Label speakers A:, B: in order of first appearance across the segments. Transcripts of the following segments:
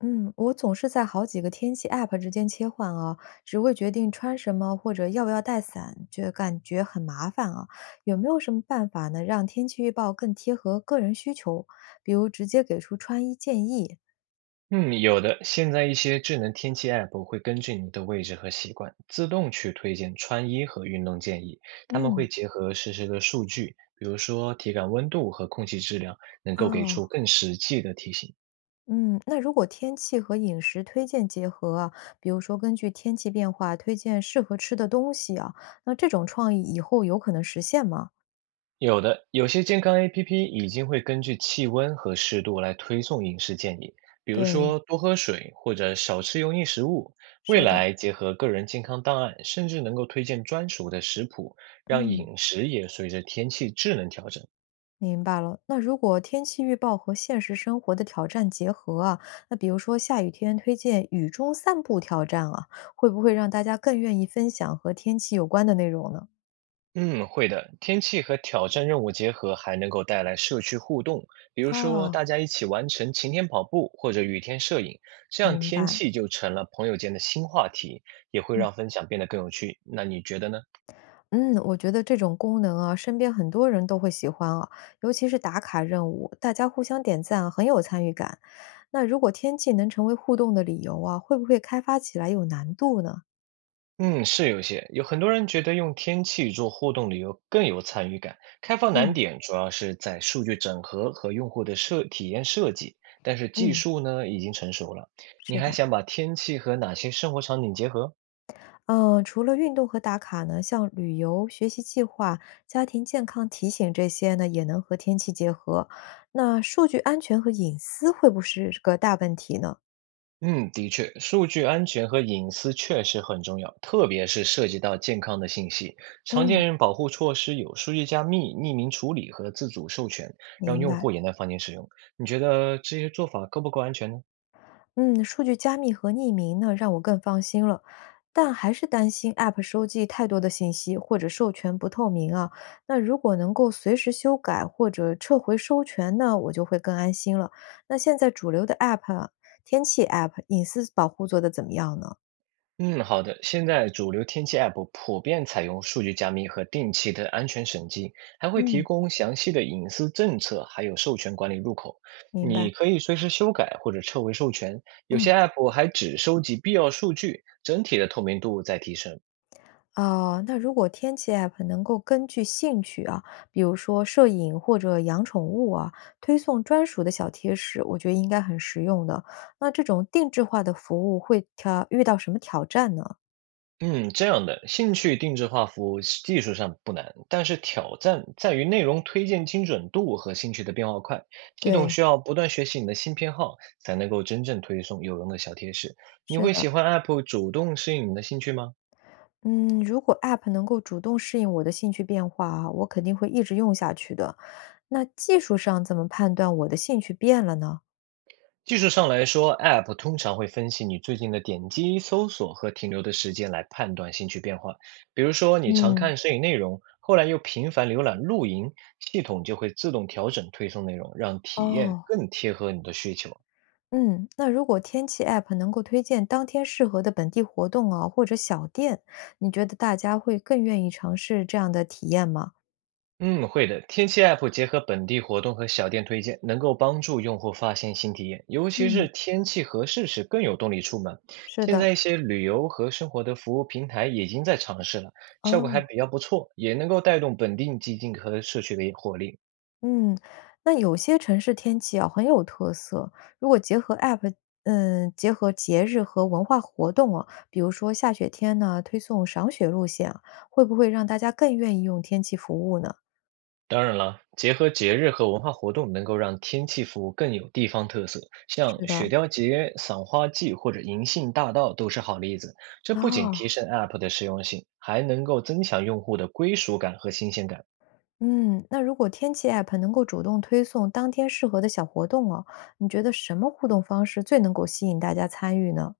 A: 嗯，我总是在好几个天气 App 之间切换啊，只会决定穿什么或者要不要带伞，就感觉很麻烦啊。有没有什么办法呢，让天气预报更贴合个人需求？比如直接给出穿衣建议。
B: 嗯，有的。现在一些智能天气 App 会根据你的位置和习惯，自动去推荐穿衣和运动建议。他们会
A: 嗯，
B: 结合实时的数据，比如说体感温度和空气质量，能够给
A: 哦，
B: 出更实际的提醒。
A: 嗯，那如果天气和饮食推荐结合啊，比如说根据天气变化推荐适合吃的东西啊，那这种创意以后有可能实现吗？
B: 有的，有些健康 APP 已经会根据气温和湿度来推送饮食建议，比如
A: 对，
B: 说多喝水或者少吃油腻食物。未
A: 是的，
B: 来结合个人健康档案，甚至能够推荐专属的食谱，让
A: 嗯。
B: 饮食也随着天气智能调整。
A: 明白了。那如果天气预报和现实生活的挑战结合啊，那比如说下雨天推荐雨中散步挑战啊，会不会让大家更愿意分享和天气有关的内容呢？
B: 嗯，会的。天气和挑战任务结合，还能够带来社区互动，比如说
A: 哦，
B: 大家一起完成晴天跑步或者雨天摄影，这样
A: 明
B: 天
A: 白。
B: 气就成了朋友间的新话题，也会
A: 嗯
B: 让分享变得更有趣。那你觉得呢？
A: 嗯，我觉得这种功能啊，身边很多人都会喜欢啊，尤其是打卡任务，大家互相点赞啊，很有参与感。那如果天气能成为互动的理由啊，会不会开发起来有难度呢？
B: 嗯，是有些，有很多人觉得用天气做互动旅游更有参与感。开放难
A: 嗯
B: 点主要是在数据整合和用户的设体验设计，但是技
A: 嗯，
B: 术呢已经成熟了。你
A: 是
B: 还
A: 的。
B: 想把天气和哪些生活场景结合？
A: 嗯，除了运动和打卡呢，像旅游、学习计划、家庭健康提醒这些呢，也能和天气结合。那数据安全和隐私会不会是个大问题呢？
B: 嗯，的确，数据安全和隐私确实很重要，特别是涉及到健康的信息。常
A: 嗯，
B: 见保护措施有数据加密、匿名处理和自主授权，让
A: 明
B: 用
A: 白。
B: 户也能放心使用。你觉得这些做法够不够安全呢？
A: 嗯，数据加密和匿名呢，让我更放心了，但还是担心 App 收集太多的信息或者授权不透明啊。那如果能够随时修改或者撤回授权呢，我就会更安心了。那现在主流的 App 啊天气 App 隐私保护做得怎么样呢？
B: 嗯，好的。现在主流天气 App 普遍采用数据加密和定期的安全审计，还会提
A: 嗯，
B: 供详细的隐私政策，还有授权管理入口。
A: 明
B: 你
A: 白。
B: 可以随时修改或者撤回授权，有
A: 嗯，
B: 些 App 还只收集必要数据，整体的透明度在提升。
A: 哦，那如果天气 App 能够根据兴趣啊，比如说摄影或者养宠物啊，推送专属的小贴士，我觉得应该很实用的。那这种定制化的服务会挑遇到什么挑战呢？
B: 嗯，这样的兴趣定制化服务是技术上不难，但是挑战在于内容推荐精准度和兴趣的变化快。系统
A: 对，
B: 需要不断学习你的新偏好，才能够真正推送有用的小贴士。你
A: 是
B: 会喜
A: 的。
B: 欢 App 主动适应你的兴趣吗？
A: 嗯，如果 App 能够主动适应我的兴趣变化啊，我肯定会一直用下去的。那技术上怎么判断我的兴趣变了呢？
B: 技术上来说，App 通常会分析你最近的点击、搜索和停留的时间来判断兴趣变化。比如说，你常
A: 嗯，
B: 看摄影内容，后来又频繁浏览露营，系统就会自动调整推送内容，让体验
A: 哦。
B: 更贴合你的需求。
A: 嗯，那如果天气 App 能够推荐当天适合的本地活动啊，或者小店，你觉得大家会更愿意尝试这样的体验吗？
B: 嗯，会的。天气 App 结合本地活动和小店推荐，能够帮助用户发现新体验，尤其
A: 嗯，
B: 是天气合适时更有动力出门。
A: 是
B: 现
A: 的，
B: 在一些旅游和生活的服务平台已经在尝试了，效果还
A: 哦，
B: 比较不错，也能够带动本地经济和社区的活力。
A: 嗯，那有些城市天气啊很有特色，如果结合 App，嗯，结合节日和文化活动啊，比如说下雪天呢，推送赏雪路线啊，会不会让大家更愿意用天气服务呢？
B: 当然了，结合节日和文化活动，能够让天气服务更有地方特色。
A: 是
B: 像雪
A: 的，
B: 雕节、赏花季或者银杏大道都是好例子。这不仅
A: 啊、
B: 提升 App 的实用性，还能够增强用户的归属感和新鲜感。
A: 嗯，那如果天气 App 能够主动推送当天适合的小活动哦，你觉得什么互动方式最能够吸引大家参与呢？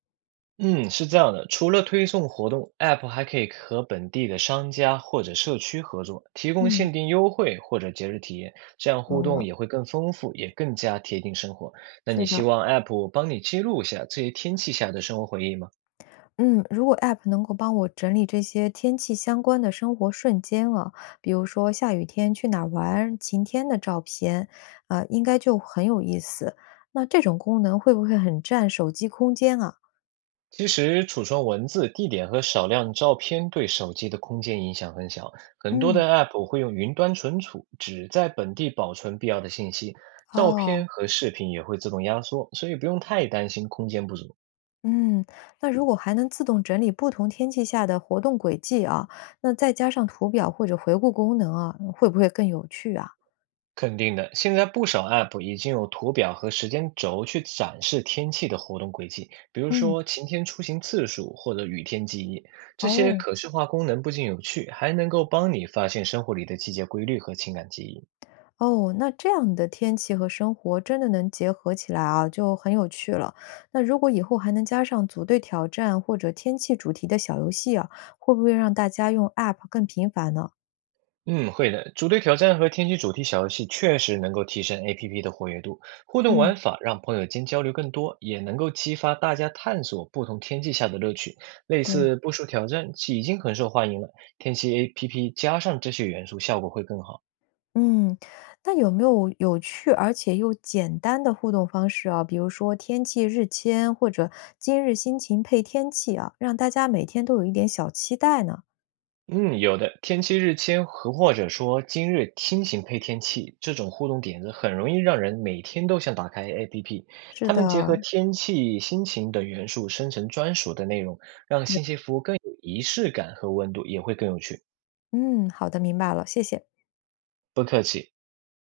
B: 嗯，是这样的，除了推送活动，App 还可以和本地的商家或者社区合作，提供
A: 嗯，
B: 限定优惠或者节日体验，这样互
A: 懂
B: 动
A: 了，
B: 也会更丰富，也更加贴近生活。那你
A: 是
B: 希
A: 的，
B: 望 App 帮你记录一下这些天气下的生活回忆吗？
A: 嗯，如果 App 能够帮我整理这些天气相关的生活瞬间啊，比如说下雨天去哪儿玩、晴天的照片，啊、应该就很有意思。那这种功能会不会很占手机空间啊？
B: 其实储存文字、地点和少量照片对手机的空间影响很小，很多
A: 嗯，
B: 的 App 会用云端存储，只在本地保存必要的信息，照
A: 哦，
B: 片和视频也会自动压缩，所以不用太担心空间不足。
A: 嗯，那如果还能自动整理不同天气下的活动轨迹啊，那再加上图表或者回顾功能啊，会不会更有趣啊？
B: 肯定的，现在不少 App 已经有图表和时间轴去展示天气的活动轨迹，比如
A: 嗯，
B: 说晴天出行次数或者雨天记忆。这些
A: 哦
B: 可视化功能不仅有趣，还能够帮你发现生活里的季节规律和情感记忆。
A: 哦，那这样的天气和生活真的能结合起来啊，就很有趣了。那如果以后还能加上组队挑战或者天气主题的小游戏啊，会不会让大家用 App 更频繁呢？
B: 嗯，会的。组队挑战和天气主题小游戏确实能够提升 APP 的活跃度，互动
A: 嗯，
B: 玩法让朋友间交流更多，也能够激发大家探索不同天气下的乐趣。类
A: 对。
B: 似步数挑战已经很受欢迎了，天气 APP 加上这些元素，效果会更好。
A: 嗯，那有没有有趣而且又简单的互动方式啊？比如说天气日签或者今日心情配天气啊，让大家每天都有一点小期待呢？
B: 嗯，有的，天气日签和或者说今日天情配天气这种互动点子，很容易让人每天都想打开 APP。
A: 是
B: 他
A: 的，
B: 们结合天气、心情等元素，生成专属的内容，让
A: 对，
B: 信息服务更有仪式感和温度，也会更有趣。
A: 嗯，好的，明白了，谢谢。
B: 不客气。